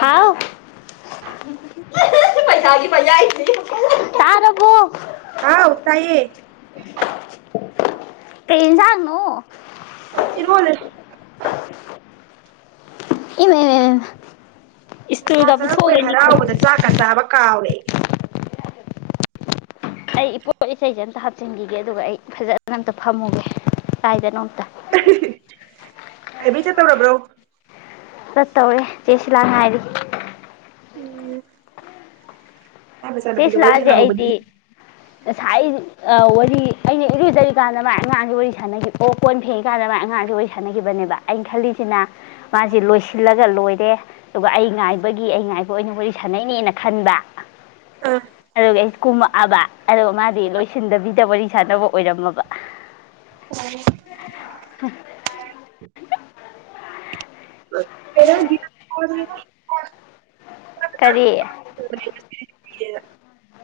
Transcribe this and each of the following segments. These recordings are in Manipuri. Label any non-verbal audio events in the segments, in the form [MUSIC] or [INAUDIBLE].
ꯍꯥꯎ ꯇꯥꯔꯕꯣ ꯍꯥꯎ ꯇꯥꯏꯌꯦ ꯀꯩ ꯑꯦꯟꯁꯥꯡꯅꯣ ꯏꯔꫭꯜꯂꯦ [UNINTELLIGIBLE] ꯄꯩꯁꯥ ꯏꯁꯇꯨꯜꯒ ꯆꯪꯉꯛꯄꯩ ꯍꯔꯥꯎꯕꯗ ꯆꯥꯛꯀ ꯆꯥꯕ ꯀꯥꯎꯔꯦ ꯑꯩ ꯑꯩ ꯏꯄꫭꯠ ꯏꯆꯩꯖꯦ ꯇ ꯍꯥꯞꯆꯤꯟꯈꯤꯒꯦ ꯑꯗꯨꯒ ꯑꯩ ꯐꯖꯅ ꯑꯝꯇ ꯐꯝꯃꯨꯒꯦ ꯀꯥꯏꯗꯅꯣꯝ ꯂꯥꯏꯕ꯭ꯔꯦꯔꯤ ꯆꯠꯇꯧꯔꯕ꯭ꯔꯣ ꯆꯠꯇꯧꯔꯦ ꯆꯦ ꯁꯤꯂꯥ ꯉꯥꯏꯔꯤ ꯎꯝ ꯑꯩ ꯆꯦ ꯃꯆꯥꯅꯨꯄꯤꯗꯣ ꯋꯥꯔꯤ ꯁꯤꯂꯥꯁꯦ ꯑꯩꯗꯤ ꯁꯥꯟꯅꯍꯧꯕꯅꯤꯅꯦ ꯉꯁꯥꯏ ꯑ ꯋ ꯁꯤ ꯑꯩꯅ ꯏꯔꯨꯖꯔꯤꯀꯥꯟꯗ ꯃꯥꯏ ꯑꯉꯥꯡꯁꯦ ꯋꯥꯔꯤ ꯁꯥꯟꯅꯈꯤꯕ ꯑꯣ ꯀꯣꯟ ꯐꯦꯡꯉꯤꯀꯥꯟꯗ ꯃꯥꯏ ꯑꯉꯥꯡꯁꯤ ꯋꯥꯔꯤ ꯁꯥꯟꯅꯈꯤꯕꯅꯦꯕ ꯑꯩꯅ ꯈꯜꯂꯤꯁꯤꯅ ꯃꯥꯁꯦ ꯂꯣꯏꯁꯤꯜꯂꯒ ꯂꯣꯏꯔꯦ ꯑꯗꯨꯒ ꯑꯩ ꯉꯥꯏꯕꯒꯤ ꯑꯩ ꯉꯥꯏꯕ ꯑꯣꯏꯅ ꯋꯥꯔꯤ ꯁꯥꯟꯅꯩꯅꯦꯅ ꯈꯟꯕ ꯑꯥ ꯑꯗꯨꯒꯤ ꯑꯩ ꯀꯨꯝꯛ ꯑꯕ ꯑꯗꯨꯒꯗ ꯃꯥꯗꯤ ꯂꯣꯏꯁꯤꯟꯗꯕꯤꯗ ꯋꯥꯔꯤ ꯁꯥꯟꯅꯕ ꯑꯣꯏꯔꯝꯃꯕ [UNINTELLIGIBLE] [UNINTELLIGIBLE] [UNINTELLIGIBLE] ꯀꯔꯤ [UNINTELLIGIBLE]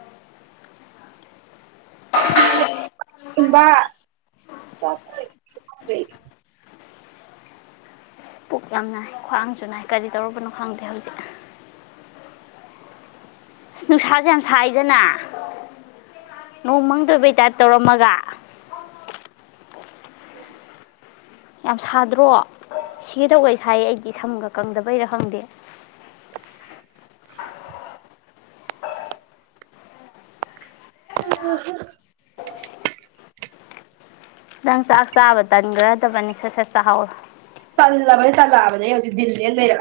[UNINTELLIGIBLE] ꯄꯨꯛ ꯌꯥꯝ ꯅꯥꯏ ꯈ꯭ꯋꯥꯡꯁꯨ ꯅꯥꯏ ꯀꯔꯤ ꯇꯧꯔꯨꯕꯅꯣ ꯈꯪꯗꯦ ꯍꯧꯖꯤꯛ ꯅꯨꯡꯁꯥꯁꯦ ꯌꯥꯝ ꯁꯥꯏꯗꯅ ꯅꯣꯡ ꯃꯪꯗꯣꯏꯕꯩ ꯇꯥꯏꯞ ꯇꯧꯔꯝꯃꯒ ꯎꯝ ꯌꯥꯝ ꯁꯥꯗ꯭ꯔꯣ ꯁꯤꯗꯧꯒꯩ ꯁꯥꯏ ꯑꯩꯗꯤ ꯁꯝꯒ ꯀꯪꯗꯕꯩꯔ ꯈꯪꯗꯦ ꯑꯍꯥ [INAUDIBLE] ꯅꯪ ꯆꯥꯛ ꯆꯥꯕ ꯇꯟꯈ꯭ꯔꯗꯕꯅꯤ ꯁꯠ ꯁꯠ ꯆꯥꯍꯥꯎꯋ ꯇꯜꯕꯅꯤ ꯇꯜꯥꯕꯅꯦ ꯍꯧꯖꯤꯜꯂꯤ ꯂꯩꯔ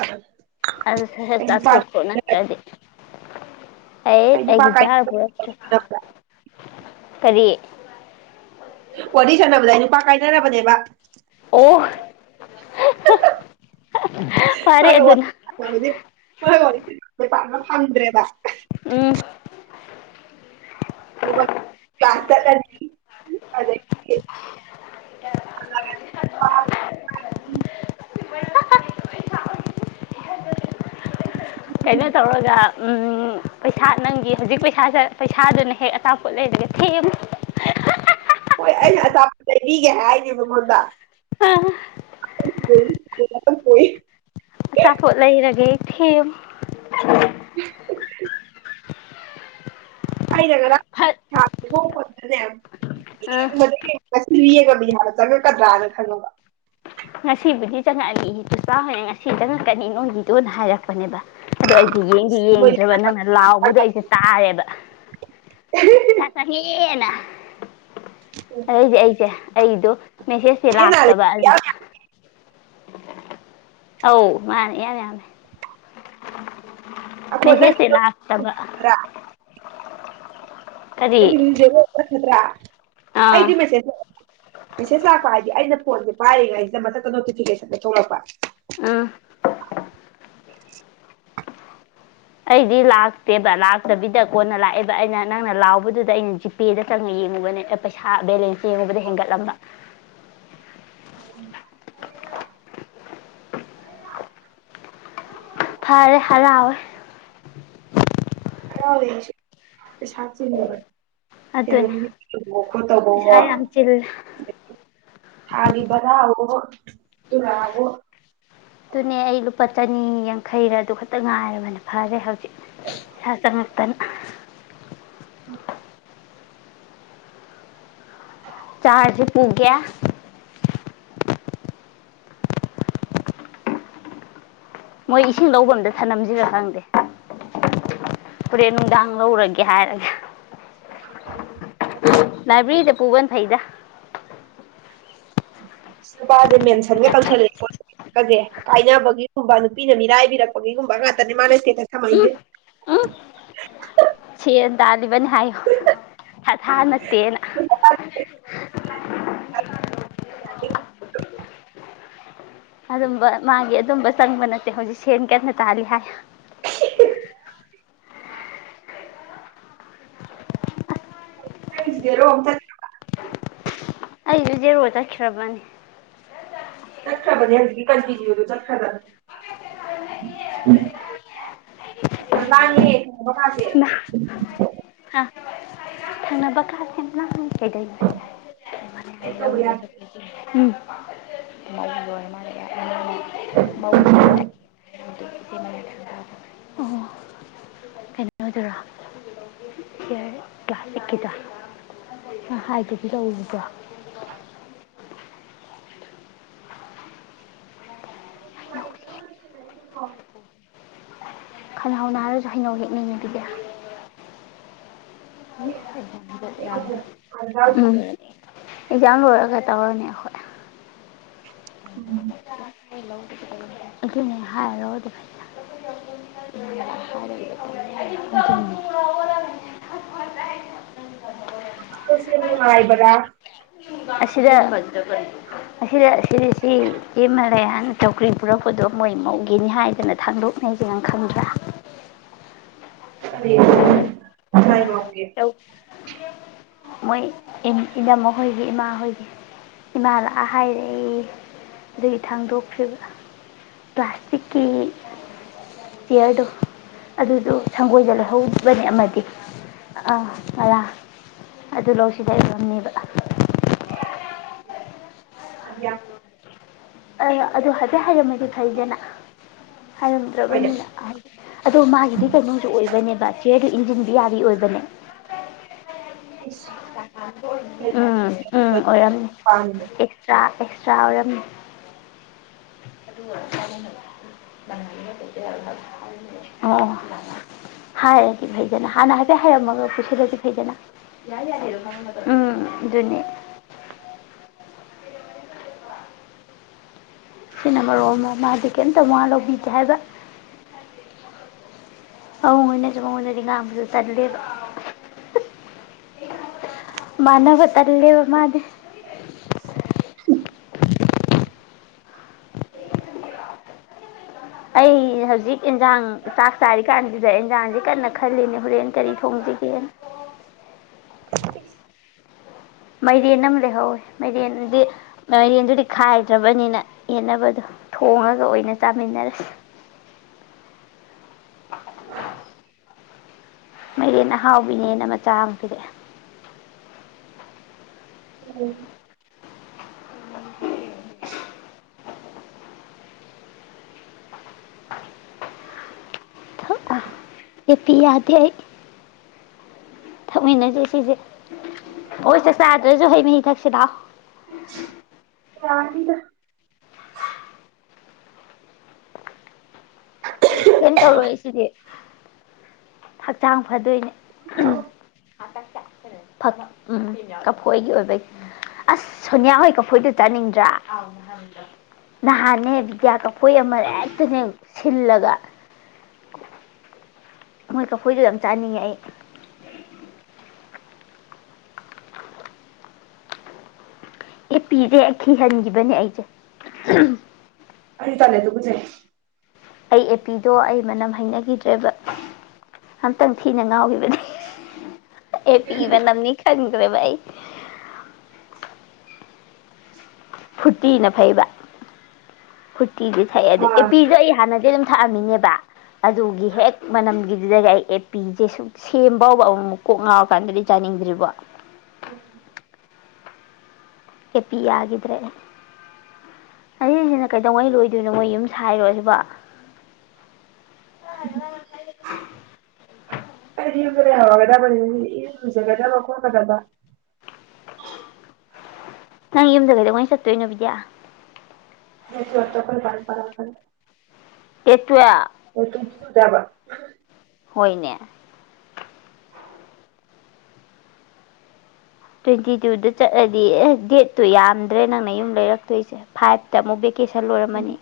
ꯑꯗꯨꯁꯨ ꯍꯦ ꯆꯥꯊꯣꯛꯈ꯭ꯔꯣ ꯅꯠꯇ꯭ꯔꯗꯤ ꯑꯩꯠ ꯑꯩ ꯅꯨꯄꯥ ꯀꯥꯏ ꯑꯩꯒꯤꯖꯔ ꯄꯨꯔꯛꯇ ꯀꯔꯤ ꯋꯥꯔꯤ ꯁꯥꯟꯅꯕꯗꯏ ꯅꯨꯄꯥ ꯀꯥꯏꯅꯅꯕꯅꯦꯕ ꯑꯣ ꯐꯔꯦ ꯃꯥꯥꯡ ꯑꯗ꯭ꯔꯦ ꯁ ꯎꯝ ꯀꯩꯅꯣ [INAUDIBLE] ꯇꯧꯔꯒ ꯄꯩꯁꯥ ꯅꯪꯒꯤ ꯍꯧꯖꯤꯛ ꯄꯩꯁꯥꯥꯁꯦ ꯄꯩꯁꯥꯗꯨꯅ ꯍꯦꯛ ꯑꯇꯥꯡꯄꯣꯠ ꯂꯩꯔꯒ ꯊꯦꯛꯑꯃ ꯍꯣꯏ ꯑꯩꯅ ꯍꯥꯏꯒꯤꯦꯕ ꯃꯗ ꯀꯣꯏ ꯑꯆꯥꯄꯣꯠ ꯂꯩꯔꯒꯦ ꯊꯦꯝ [INAUDIBLE] ꯑꯩꯅ ꯐꯠ ꯉꯔꯥꯡꯍꯗꯅꯦ ꯑ ꯌꯦ ꯌꯦꯡꯉ ꯕꯤꯍꯥꯔꯗ ꯆꯪꯉꯛꯀꯗ꯭ꯔꯥꯅ ꯈꯪꯉꯕ ꯉꯁꯤꯕꯨꯗꯤ ꯆꯪꯉꯛꯛꯏ ꯆꯆꯥ ꯍꯣꯏꯅ ꯉꯁꯤ ꯆꯪꯉꯛꯀꯅꯤ ꯅꯣꯡꯒꯤꯗꯣꯅ ꯍꯥꯏꯔꯛꯄꯅꯦꯕ ꯑꯗꯣ ꯑꯩꯗꯤ ꯌꯦꯡꯗꯤ ꯏꯁ ꯃꯣꯏꯗꯤ ꯌꯦꯡꯗ꯭ꯔꯕ ꯅꯪꯅ ꯂꯥꯎꯕꯗꯣ ꯑꯩꯁꯦ ꯇꯥꯔꯦꯕ ꯆꯀ ꯍꯦꯟꯅ ꯑꯗꯩꯗꯤ ꯑꯩꯁꯦ ꯑꯩꯗꯣ ꯃꯦꯁꯦꯖꯇꯦ ꯆꯦ ꯅꯥꯔꯤ ꯂꯥꯛꯇꯕ ꯌꯥꯝ ꯑꯗꯨꯗ ꯌꯥꯝ ꯑꯧ ꯃꯥꯅꯦ ꯌꯥꯅꯤꯦ ꯌꯥꯅꯦ [INAUDIBLE] ꯑꯩꯈꯣꯏ ꯅꯪꯒꯤꯗꯣ ꯃꯤꯁꯦꯁꯂ ꯍꯥꯏꯥꯛꯇꯕ ꯈꯔ [INAUDIBLE] ꯈꯗ꯭ꯔꯥ ꯑꯥ ꯑꯩꯗꯤ ꯃꯁꯦꯁ ꯃꯦꯁꯦꯁ ꯂꯥꯛꯄ ꯍꯥꯏꯗꯤ ꯑꯩꯅ ꯐꯣꯟꯁꯦ ꯄꯥꯏꯔꯤꯉꯩꯁꯤꯗ ꯃꯊꯪꯗ ꯅꯣꯇꯤꯐꯤꯀꯦꯁꯟꯗ ꯊꯣꯛꯂꯛꯄ ꯑꯥ ꯑꯩꯗꯤ ꯂꯥꯛꯇꯦꯕ ꯂꯥꯛꯇꯕꯤꯗ ꯀꯣꯟꯅ ꯂꯥꯛꯑꯦꯕ ꯑꯩꯅ ꯅꯪꯅ ꯂꯥꯎꯕꯗꯨꯗ ꯑꯩꯅ ꯖꯤꯄꯦꯗ ꯆꯪꯅ ꯌꯦꯡꯉꯨꯕꯅꯦ ꯄꯩꯁꯥ ꯕꯦꯂꯦꯟꯁ ꯌꯦꯡꯉꯨꯕꯗ ꯍꯦꯟꯒꯠꯂꯝꯕ ꯑꯣ ꯐꯔꯦ ꯍꯔꯋꯦ ꯍꯁ ꯁꯥ ꯆꯤꯟ ꯂꯩꯕ ꯑꯗꯨꯅꯤ ꯍꯣ ꯈꯣꯠꯇꯕ ꯆꯤꯜꯂꯦ ꯊꯥꯒꯤ ꯕꯔꯥ ꯇꯔꯕꯣ ꯑꯗꯨꯅꯦ ꯑꯩ ꯂꯨꯄꯥ ꯆꯅꯤ ꯌꯥꯡꯈꯩꯔ ꯑꯗꯨ ꯈꯛꯇ ꯉꯥꯏꯔꯕꯅ ꯐꯔꯦ ꯍꯧꯖꯤꯛ ꯏꯁꯥ ꯆꯪꯉꯛꯇꯅ ꯎꯝ ꯆꯥꯔꯖꯄꯨꯡꯒꯦ ꯃꯣꯏ ꯏꯁꯤꯡ ꯂꯧꯕꯗꯦ ꯁꯅꯝꯁꯤꯔ ꯈꯪꯗꯦ ꯐꯣꯔꯦꯟ ꯅꯨꯡꯗꯥꯡ ꯂꯧꯔꯒꯦ ꯍꯥꯏꯔꯒꯦ ꯂꯥꯏꯕ꯭ꯔꯦꯔꯤꯗ ꯄꯨꯕꯅ ꯐꯩꯗ ꯅꯨꯄꯥꯁꯦ ꯃꯦꯟꯁꯟꯒ ꯇꯧꯁꯜꯂꯦꯁꯦ ꯀꯥꯏꯅꯕꯒꯤꯒꯨꯝꯕ ꯅꯨꯄꯤꯅ ꯃꯤꯔꯥꯏꯕꯤꯔꯛꯄꯒꯤꯒꯨꯝꯕ ꯉꯥꯛꯇꯅꯦ ꯃꯥꯅ ꯏꯁꯇꯦꯇꯁ ꯊꯝꯃꯛꯏꯁꯦ ꯁꯤ ꯇ ꯕꯅꯤ ꯍꯥꯏꯌꯣ ꯑꯊꯥ ꯅꯠꯇꯦꯅ [UNINTELLIGIBLE] ꯑꯗꯨꯝꯕ ꯃꯥꯒꯤ ꯑꯗꯨꯝꯕ ꯆꯪꯕ ꯅꯠꯇꯦ ꯍꯧꯖꯤꯛ ꯁꯦꯟ ꯀꯟꯅ ꯇꯥꯜꯂꯤ ꯍꯥꯏ [UNINTELLIGIBLE] ꯊ ꯑꯩꯁꯨ ꯖꯦꯔꯣꯏ ꯆꯠꯈ꯭ꯔꯕꯅꯤ ꯆꯠ ꯈꯥꯕꯅꯤ ꯍꯦꯜ ꯀꯟꯇꯨ ꯆꯠ ꯈꯕ ꯎꯝ ꯌꯥꯝ ꯂꯥꯡ ꯉꯦꯍꯦ ꯍꯥ ꯊꯪꯅꯕ ꯀꯥ ꯍꯦꯠꯅ ꯍꯥꯏ ꯀꯩꯀꯩ ꯀꯩ ꯃꯅꯤꯡꯗꯩ ꯇꯧꯕ ꯂꯧꯔꯨꯕ ꯑꯗꯨ ꯌꯥꯗ꯭ꯔꯦ ꯗꯨ ꯒꯤ ꯃꯕꯨꯣꯏ ꯍꯥ ꯃ ꯎꯝ ꯀꯩꯅꯣꯗꯨꯔꯣ ꯍꯤꯌꯔ ꯍꯥꯏꯕꯕꯤꯔꯛꯎꯕ꯭ꯔꯣ [UNINTELLIGIBLE] ꯈꯜꯍꯥꯎꯅ ꯍꯥꯏꯔꯁꯨ ꯍꯩꯅꯧ ꯍꯦꯛꯅꯉꯕꯤꯗ ꯌꯥ ꯗꯦꯗꯥꯥ ꯎꯝ ꯑꯦꯛꯖꯥꯝ ꯂꯣꯢ ꯔꯒꯥ ꯇꯧ ꯔꯥꯅꯤꯌꯦ ꯈꯣꯏ ꯎꯝ ꯏꯅꯦ ꯍꯥꯏ ꯂꯧꯗ ꯐ [UNINTELLIGIBLE] ꯎ ꯋꯥꯈꯜꯁꯦ ꯅꯨꯡꯉꯥꯏ ꯕꯥꯔꯥ ꯑꯁꯤꯗ ꯑꯁꯤꯗ ꯁꯤ ꯁꯤ ꯁꯤꯃ ꯀꯌꯥꯅ ꯇꯧꯀ꯭ꯔꯤ ꯄꯨꯔꯛꯄꯗꯣ ꯃꯣꯏ ꯃꯧꯈꯤꯅꯤ ꯍꯥꯏꯗꯅ ꯊꯥꯡꯗꯣꯛꯅꯩꯁꯤꯅꯪ ꯈꯪꯗ꯭ꯔꯥ ꯃꯥ ꯇꯧ ꯃꯣꯏ ꯏꯅꯝꯍꯣꯏꯒꯤ ꯏꯃꯥꯍꯣꯏꯒꯤ ꯏꯃꯥ ꯂꯥꯛꯑ ꯍꯥꯏꯔꯛꯏ ꯑꯗꯨꯒꯤ ꯊꯥꯡꯗꯣꯛ꯭ꯔꯤꯕ ꯄ꯭ꯂꯥꯁꯇꯤꯛꯀꯤ ꯆꯤꯌꯔꯗꯣ ꯑꯗꯨꯗꯣ ꯁꯪꯒꯣꯏꯗ ꯂꯩꯍꯧꯕꯅꯤ ꯑꯃꯗꯤ ꯑꯥ ꯑꯔꯥ ꯑꯗꯨ ꯂꯧꯁꯤꯗꯔꯝꯅꯦꯕ ꯑ ꯑ ꯑꯗꯨꯗ ꯑꯗꯨꯗꯦ ꯍꯥꯏꯔꯃꯦꯗꯤ ꯐꯩꯗꯅ ꯍꯣꯏꯅꯦ ꯍꯥꯏꯔꯝꯗ꯭ꯔꯕꯅꯤꯅ ꯍꯥꯏꯗꯤ ꯑꯗꯣ ꯃꯥꯒꯤꯗꯤ ꯀꯩꯅꯣꯁꯨ ꯑꯣꯏꯕꯅꯦꯕ ꯆꯤꯌ ꯏꯟꯖꯤꯟ ꯕꯤꯌꯥꯔꯤ ꯑꯣꯏꯕꯅꯦ ꯑꯦꯁ ꯎꯝ ꯎꯝ ꯑꯣꯏꯔꯝꯅꯤ ꯑꯦꯛꯁꯇ꯭ꯔꯥ ꯁꯧꯔꯅꯨ [UNINTELLIGIBLE] ꯑꯣ ꯍꯥꯏꯔꯗꯤ ꯐꯩꯗꯅ ꯍꯥꯟꯅ ꯍꯥꯏꯐꯦꯠ ꯍꯥꯏꯔꯝꯃꯒ ꯄꯨꯁꯤꯜꯂꯗꯤ ꯐꯩꯗꯅ ꯌꯥ ꯌꯥ ꯎꯝ ꯑꯗꯨꯅꯤ ꯁꯤꯅ ꯃꯔꯣ ꯑꯃ ꯃꯥꯗꯤ ꯀꯔꯤꯝꯇ ꯋꯥ ꯂꯧꯕꯤꯒꯦ ꯍꯥꯏꯕ ꯑꯃꯛ ꯑꯣꯏꯅꯁꯨ ꯃꯛ ꯑꯣꯏꯅꯗꯤ ꯉꯥꯡꯕꯁꯨ ꯇꯜꯂꯦꯕ ꯃꯅꯕ ꯇꯜꯂꯦꯕ ꯃꯥꯗꯤ ꯎꯝ [INAUDIBLE] ꯑꯩ ꯍꯧꯖꯤꯛ ꯑꯦꯟꯁꯥꯡ ꯆꯥꯛ ꯆꯥꯔꯤ ꯀꯥꯟꯗꯨꯗ ꯏꯟꯖꯥꯡꯁꯦ ꯀꯟꯅ ꯈꯜꯂꯤꯅꯦ ꯍꯣꯔꯦꯟ ꯀꯔꯤ ꯊꯣꯡꯁꯤꯒꯦꯅ ꯃꯥꯏꯔꯦꯟ ꯑꯃ ꯂꯩꯍꯧꯋꯦ ꯃꯥꯏꯔꯦꯟꯗꯤ ꯃꯥꯏꯔꯦꯟꯗꯨꯗꯤ ꯈꯥꯏꯗ꯭ꯔꯕꯅꯤꯅ ꯌꯦꯠꯅꯕꯗꯣ ꯊꯣꯡꯉꯒ ꯑꯣꯏꯅ ꯆꯥꯃꯤꯟꯅꯔꯁꯤ [UNINTELLIGIBLE] ꯃꯩꯔꯦꯟ ꯑꯍꯥꯎꯕꯤꯅꯦꯅ ꯃꯆꯥ ꯑꯃ ꯄꯤꯔꯛꯑꯦ ꯎꯝ [UNINTELLIGIBLE] ꯅꯦꯠꯇꯤ ꯌꯥꯗꯔꯦ ꯊꯃꯤꯟꯅꯁꯦ ꯁꯤꯁꯦ ꯍꯣꯏꯁꯦ ꯆꯥꯗꯔꯤ ꯍ ꯍꯩꯃꯍꯤ ꯊꯛ ꯁꯤꯗꯥ ꯌꯥ ꯀꯗ ꯀꯩꯅꯣ ꯇꯧꯔꯣꯏꯏ ꯁꯤꯗꯤ ꯍꯛꯆꯥꯡ ꯐꯗꯣꯏꯅꯦ ꯑ ꯎꯝ ꯀꯐꯣꯏꯒꯤ ꯑꯣꯏꯕ ꯑꯁ ꯁꯣꯅꯤꯌꯥ ꯍꯣꯏ ꯀꯐꯣꯏꯗꯨ ꯆꯥꯅꯤꯡꯗ꯭ꯔꯥ ꯅꯍꯥꯟꯅꯦ ꯕꯤꯗ꯭ꯌꯥ ꯍꯣꯏ ꯑꯃ ꯍꯦꯛꯇ ꯁꯤꯜꯂꯒ [UNINTELLIGIBLE] ꯃꯣꯏ ꯀꯐꯣꯏꯁꯨ ꯌꯥꯝ ꯆꯥꯅꯤꯡꯉꯦ ꯑꯩ ꯑꯦ ꯄꯤꯔꯦꯈꯤꯍꯟꯈꯤꯕꯅꯦ ꯑꯩꯁꯦ ꯀꯖꯦ ꯑꯩ ꯑꯦꯄꯤꯗꯣ ꯑꯩ ꯃꯅꯝ ꯍꯩꯅꯈꯤꯗ꯭ꯔꯦꯕ ꯑꯝꯇꯪ ꯊꯤꯅ ꯉꯥꯎꯈꯤꯕꯗꯩ ꯑꯦꯄꯤ ꯃꯅꯝꯅꯤ ꯆꯗ꯭ꯔꯦꯚꯥꯏ ꯑꯩ ꯐꯨꯔꯇꯤꯅ ꯐꯩꯕ ꯐꯨ ꯎꯇꯤꯁꯨ ꯊꯛꯑꯦ ꯑꯗꯨ ꯑꯥ ꯑꯦꯄꯤꯁꯨ ꯑꯩ ꯍꯥꯟꯅꯗꯤ ꯑꯗꯨꯝ ꯊꯛꯑꯝꯃꯤꯅꯦꯕ ꯑꯗꯨꯒꯤ ꯍꯦꯛ ꯃꯅꯝꯒꯤ ꯑꯗꯨꯗꯒꯤ ꯑꯩ ꯑꯦꯄꯤꯁꯦ ꯁꯨꯝ ꯁꯦꯝ ꯐꯥꯎꯕ ꯑꯃꯃꯨꯛ ꯀꯣꯛ ꯉꯥꯎꯔꯀꯥꯟꯗꯗꯤ ꯆꯥꯅꯤꯡꯗ꯭ꯔꯤꯕ ꯎꯝ ꯑꯄꯤ ꯌꯥꯈꯤꯗ꯭ꯔꯦ ꯑꯁꯤꯅ ꯀꯩꯗꯧꯉꯩ ꯂꯣꯏꯗꯣꯏꯅꯣ ꯃꯣꯏ ꯌꯨꯝ ꯁꯥꯏꯔꯣ ꯁꯤꯕꯣ ꯑꯩꯗꯤ ꯌꯨꯝꯗ ꯂꯩꯍꯧꯔꯒꯗꯕꯅꯤ ꯃꯤ ꯏꯔꯨ ꯂꯨꯖꯒꯗꯕ ꯈꯣꯠꯀꯗꯕ ꯅꯪ ꯌꯨꯝꯗ ꯀꯩꯗꯧꯉꯩ ꯆꯠꯇꯣꯏꯅꯣ ꯕꯤꯗꯤꯌꯥ ꯅꯇ ꯑꯣꯏ ꯇꯈꯣꯏ ꯄꯔꯛꯀꯅꯤ ꯗꯦꯠ ꯇꯨꯌꯦꯞ ꯇꯕ꯭ꯔꯥ ꯍꯣꯏꯅꯦ ꯇ꯭ꯋꯦꯟꯇꯤ ꯇꯨꯗ ꯆꯠꯂꯗꯤ ꯑꯦ ꯗꯦꯠꯇꯣ ꯌꯥꯝꯗ꯭ꯔꯦ ꯅꯪꯅ ꯌꯨꯝ ꯂꯩꯔꯛꯇꯣꯏꯁꯦ ꯐꯥꯏꯚꯇ ꯑꯃꯨꯛ ꯀꯦꯁꯜ ꯂꯣꯏꯔꯝꯃꯅꯤ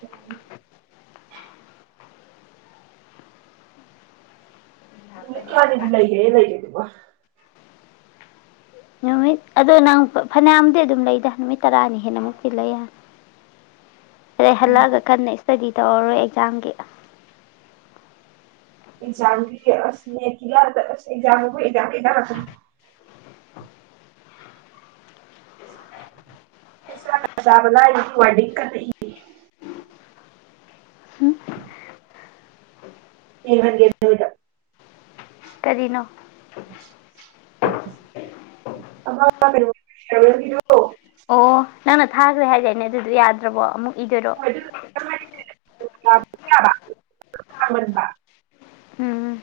ꯌꯥꯅꯤ ꯅꯨꯃꯤꯠ ꯀꯌꯥꯅꯤꯕꯨ ꯂꯩꯒꯦ ꯂꯩꯒꯦꯗꯨꯕꯣ ꯅꯨꯃꯤꯠ ꯑꯗꯣ ꯅꯪ ꯐꯅꯌꯥꯝꯗꯤ ꯑꯗꯨꯝ ꯂꯩꯗ ꯅꯨꯃꯤꯠ ꯇꯔꯥꯅꯤ ꯍꯦꯟꯅꯃꯨꯛꯇꯤ ꯂꯩꯌꯦ ꯔꯦ ꯍꯜꯂꯒ ꯀꯟꯅꯩꯁ ꯏꯁꯇꯗꯤ ꯇꯧꯔꯔꯣꯏ ꯑꯦꯛꯖꯥꯝꯒꯤ ꯑꯦꯛꯖꯥꯝꯒꯤ ꯑꯁ ꯅꯦꯠꯀꯤ ꯑꯦꯛꯖꯥꯝꯕꯨ ꯑꯦꯛꯖꯥꯝ ꯉꯥꯛꯇꯅꯤ ꯆꯥꯛꯀ ꯆꯥꯕ ꯂꯥꯏꯔꯤ [UNINTELLIGIBLE] ꯀꯟꯅ ꯏꯔꯤ ꯎꯝ ꯌꯦꯡꯍꯟꯒꯦ ꯅꯣꯏꯗ ꯀꯔꯤꯅꯣ ꯑꯃ ꯀꯩꯅꯣ ꯆꯤꯌꯔꯃꯦꯟꯒꯤꯗꯣ ꯑꯣ ꯅꯪꯅ ꯊꯥꯈ꯭ꯔꯦ ꯍꯥꯏꯗꯥꯏꯅꯦ ꯑꯗꯨꯗꯣ ꯌꯥꯗ꯭ꯔꯕꯣ ꯑꯃꯨꯛ ꯏꯗꯣꯏꯔꯣ ꯍꯣꯢ ꯑꯗꯨ ꯌꯥꯕ ꯑꯃꯟꯕ ꯎꯝ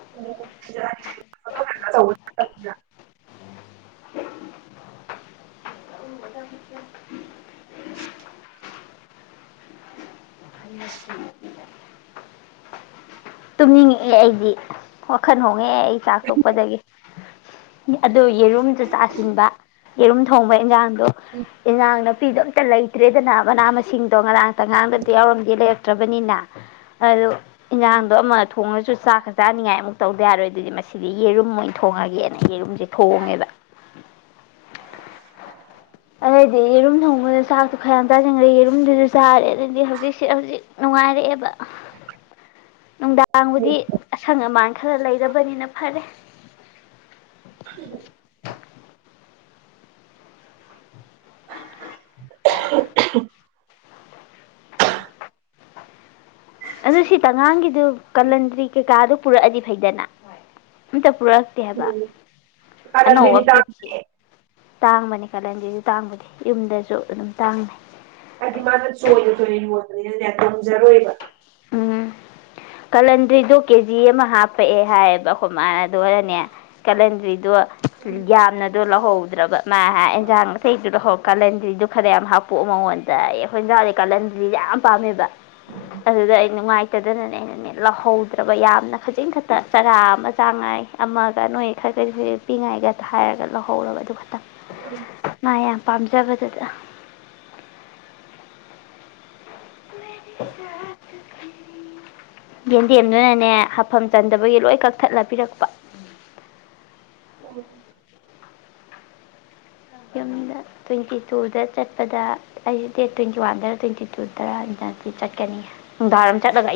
[UNINTELLIGIBLE] ꯑꯆꯧꯕ ꯅꯠꯇꯅꯤꯅ ꯇꯨꯝꯅꯤꯡꯉꯛꯑꯦ ꯑꯩꯗꯤ ꯋꯥꯈꯜ ꯍꯣ ꯍꯦ ꯑꯩ ꯆꯥꯛ ꯇꯣꯛꯄꯗꯒꯤ ꯑꯗꯨ ꯌꯦꯔꯨꯝꯁꯨ ꯆꯥꯁꯤꯟꯕ ꯌꯦꯔꯨꯝ ꯊꯣꯡꯕ ꯏꯟꯖꯥꯡ ꯑꯗꯣ ꯑꯦꯟꯖꯥꯡꯅ ꯐꯤꯗꯣ ꯑꯝꯇ ꯂꯩꯇ꯭ꯔꯦꯗꯅ ꯃꯅꯥ ꯃꯁꯤꯡꯗꯣ ꯉꯔꯥꯡꯇ ꯉꯥꯡꯒ ꯅꯠꯇ꯭ꯔꯕꯅꯤꯅ ꯑꯗꯨ ꯏꯟꯖꯥꯡꯗꯣ ꯑꯃ ꯊꯣꯡꯉꯁꯨ ꯆꯥꯛꯀ ꯆꯥꯅꯤꯡꯉꯥꯏ ꯑꯃꯨꯛ ꯇꯧꯗ ꯌꯥꯔꯣꯏ ꯑꯗꯨꯗꯤ ꯃꯁꯤꯗꯤ ꯌꯦꯔꯨꯝ ꯑꯣꯏꯅ ꯊꯣꯡꯉꯒꯦꯅ ꯌꯦꯔꯨꯝꯁꯦ ꯊꯣꯡꯉꯦꯕ ꯑꯗꯨꯗꯩꯗꯤ ꯌꯦꯔꯨꯝ ꯊꯣꯡꯕꯗ ꯆꯥꯛꯇꯣ ꯈꯌꯥꯝ ꯆꯥꯁꯤꯅꯤꯡꯈ꯭ꯔꯦ ꯌꯦꯔꯨꯝꯗꯨꯁꯨ ꯆꯥꯔꯦ ꯑꯗꯨꯗꯩꯗꯤ ꯑꯗꯨꯏ ꯁꯤ ꯍꯧꯖꯤꯛ ꯅꯨꯡꯉꯥꯏꯔꯛꯑꯦꯕ ꯅꯨꯡꯗꯥꯡꯕꯨꯗꯤ ꯑꯁꯪ ꯑꯃꯥꯟ ꯈꯔ ꯂꯩꯔꯕꯅꯤꯅ ꯐꯔꯦ ꯎ [UNINTELLIGIBLE] ꯑꯗꯨ ꯁꯤ ꯇꯉꯥꯡꯒꯤꯗꯨ ꯀꯍꯟꯗ꯭ꯔꯤ ꯀꯩꯀꯥꯗꯨ ꯄꯨꯔꯛꯑꯗꯤ ꯐꯩꯗꯅ ꯑꯇ ꯄꯨꯔꯛꯇꯦ ꯍꯥꯏꯕ ꯑꯅꯧꯕ ꯀꯥꯔꯟꯗꯨꯒꯤ ꯄꯦꯠꯁꯤ ꯇꯥꯡꯕꯅꯦ ꯇꯥꯡꯕꯅꯦ ꯀꯥꯂꯟꯗꯁꯨ ꯇꯥꯡꯕꯅꯦ ꯌꯨꯝꯗꯁꯨ ꯑꯗꯨꯝ ꯇꯥꯡꯉ ꯑꯗꯤ ꯃꯥ ꯆꯣ ꯇ ꯇꯝꯖꯔꯣꯏꯕ ꯎꯝ ꯀꯥꯂꯟꯗ꯭ꯔꯤꯗꯣ ꯀꯦꯖꯤ ꯑꯃ ꯍꯥꯞꯄꯛꯑꯦ ꯍꯥꯏꯌꯦꯕ ꯑꯩꯈꯣꯏ ꯃꯥ ꯑꯗꯨ ꯑꯣꯏꯔꯅꯦ ꯀꯦꯂꯦꯟꯗ꯭ꯔꯤꯗꯣ ꯌꯥꯝꯅꯗꯣ ꯂꯧꯍꯧ ꯔꯕ ꯃꯥ ꯑꯦꯟꯖꯥꯡ ꯑꯇꯩꯗꯨꯗ ꯍꯣꯏ ꯀꯥꯂꯟꯗ꯭ꯔꯤꯗꯨ ꯈꯔ ꯌꯥꯝ ꯍꯥꯞꯄꯣꯛꯑꯣ ꯃꯉꯣꯟꯗ ꯑꯦ ꯈ‌ꯣꯏ ꯏꯟꯖꯥꯡꯗꯤ ꯀꯥꯂꯟꯗ꯭ꯔꯤꯁ‌ꯦ ꯌꯥꯝ ꯄꯥꯝꯃꯦꯕ ꯑꯗꯨꯗ ꯑꯩ ꯅꯨꯡꯉꯥꯏꯇꯗꯅꯅꯦ ꯑꯩꯅꯅꯦ ꯂꯧꯍꯧꯗ꯭ꯔꯕ ꯌꯥꯝꯅ ꯈꯖꯤꯛ ꯈꯛꯇ ꯆꯔꯥ ꯑꯃ ꯆꯥꯡꯉꯥꯏ ꯑꯃꯒ ꯅꯣꯏ ꯈꯔ ꯀꯔꯤ ꯈ ꯄꯤꯉꯥꯏꯒ ꯍꯥꯏꯔꯒ ꯂꯧꯍꯧꯔꯕ ꯑꯗꯨ ꯈꯛꯇꯪ ꯎꯝ ꯃꯥ ꯌꯥꯝ ꯄꯥꯝꯖꯕꯗꯨꯗ [UNINTELLIGIBLE] ꯌꯦꯟꯗꯦꯝꯗꯨꯅꯅꯦ ꯍꯥꯐꯝ ꯆꯟꯗꯕꯒꯤ ꯂꯣꯏ ꯀꯛꯊꯠꯂ ꯄꯤꯔꯛꯄ ꯑꯣ ꯌꯨꯝꯗ ꯇ꯭ꯋꯦꯟꯇꯤ ꯇꯨꯗ ꯆꯠꯄꯗ ꯑꯩꯁꯦ ꯗꯦꯠ ꯇ꯭ꯋꯦꯟꯇꯤ ꯋꯥꯟꯗ ꯇ꯭ꯋꯦꯟꯇꯤ ꯇꯨꯗꯔ ꯆꯠꯀꯅꯤ ꯅꯨꯡꯗꯥꯡꯋꯥꯏꯔꯝ ꯆꯠꯂꯒ ꯑꯩ